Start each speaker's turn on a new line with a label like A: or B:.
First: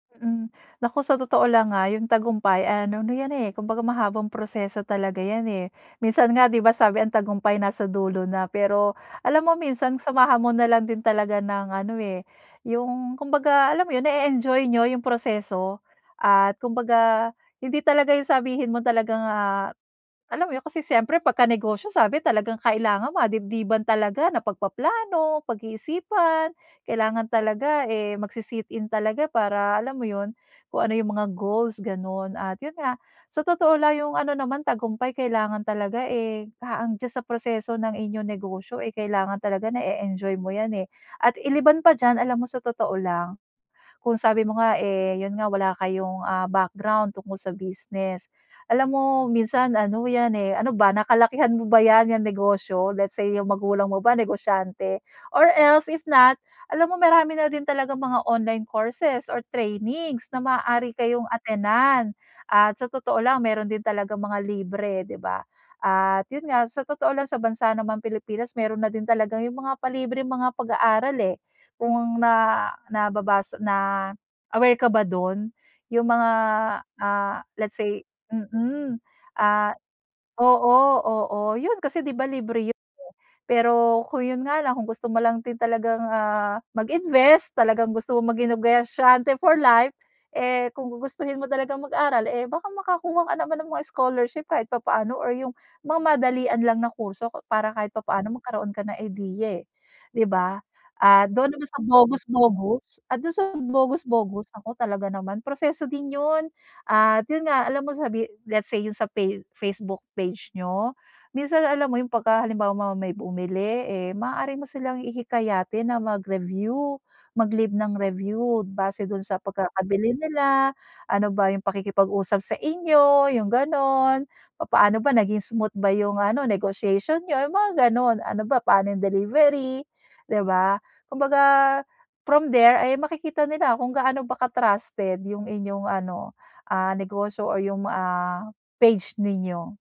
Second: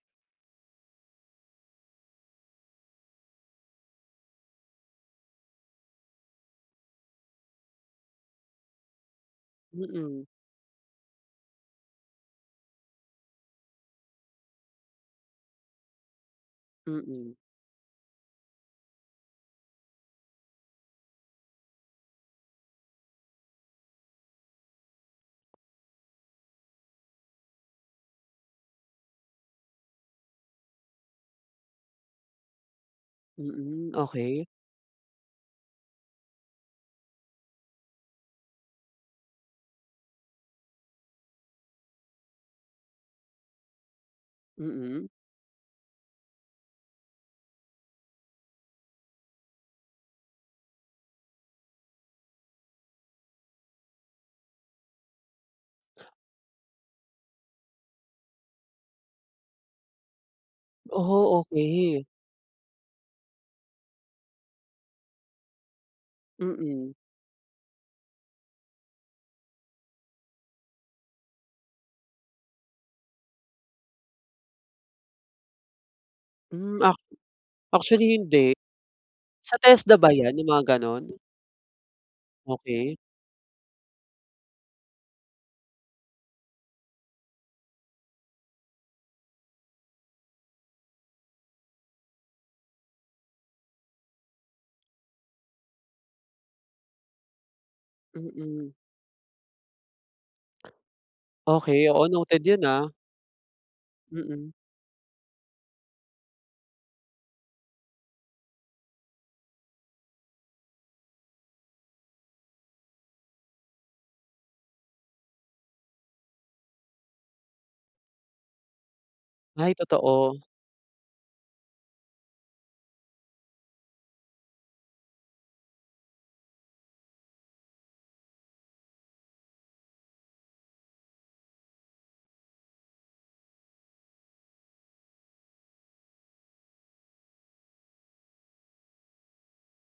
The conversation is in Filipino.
A: Mm, naku sa totoo lang ah, yung tagumpay ay ano yan eh, kumbaga mahabang proseso talaga yan, eh. Minsan nga di ba sabi ang tagumpay nasa dulo na. Pero alam mo minsan
B: Mm.
A: samahan mo nalang din talaga ng ano eh, yung kumbaga alam mo yun nae-enjoy niyo yung proseso. At kumbaga
B: Mm.
A: hindi talaga yung sabihin mo talagang ah, alam mo yun? Kasi siyempre pagka negosyo sabi talagang kailangan madibdiban talaga na pagpaplano, pag-iisipan, kailangan talaga eh, magsi sit-in talaga para alam mo yun, kung ano yung mga goals ganun. At yun nga, sa totoo
B: Mm,
A: lang yung ano
B: okey.
A: naman tagumpay kailangan talaga eh, ah, ang diyan sa proseso ng inyong negosyo eh, kailangan talaga nae-enjoy mo yan eh. At iliban pa diyan alam mo sa totoo lang, kung sabi mo nga
B: Mm.
A: eh, yun nga wala kayong ah, background tungkol sa business. Alam mo minsan ano yan eh, ano ba? Nakalakihan mo ba yan yan negosyo? Let's say yung magulang mo ba negosyante? Or else if not alam mo marami na din talagang mga online courses or trainings na maaari kayong
B: Oo okey.
A: attenan. At sa totoo lang meron din talagang mga libre di ba? At yun nga sa
B: Mm.
A: totoo lang sa bansa ng mga Pilipinas meron na din talagang yung mga palibreng mga pag-aaral eh. Kung na nababasa na aware ka ba dun? Yung mga
B: Hmm ac
A: ah, let's say,
B: actually hindi.
A: mm,
B: Sa
A: ah,
B: TESDA ba yan, yung
A: oo
B: mga ganun?
A: oo yun kasi di ba libre yun.
B: Okey.
A: Pero kung yun nga lang kung gusto mo lang din talagang ah, mag-invest talagang gusto mong maging negosyante for life, eh kung gugustuhin mo talagang mag-aral eh baka makakuha ka naman ng mga scholarship kahit papaano, or yung mga madalian lang na kurso para kahit papaano magkaroon
B: Mm.
A: ka ng ideya eh. Di ba? Ah dun naman sa
B: Okey oo
A: bogus
B: noted yun ah.
A: bogus at dun sa bogus bogus
B: Mm.
A: naku talaga naman, proseso din yun at yun nga alam mo sabi let's say yun sa face Facebook page niyo, minsan alam mo yung pagka halimbawa mo may bumili eh maaari mo silang ihikayatin na mag-review, mag-leave ng review base dun sa
B: Ay
A: pagkakabili
B: totoo.
A: nila, ano ba yung pakikipag-usap sa inyo, yung ganun. Papaano ba naging smooth ba yung ano negotiation niyo, yung mga ganun, ano ba paano yung delivery. Di ba? Kumbaga from there ay makikita nila kung gaano ba ka-trusted yung inyong ano, ah, negosyo o yung ah, page ninyo.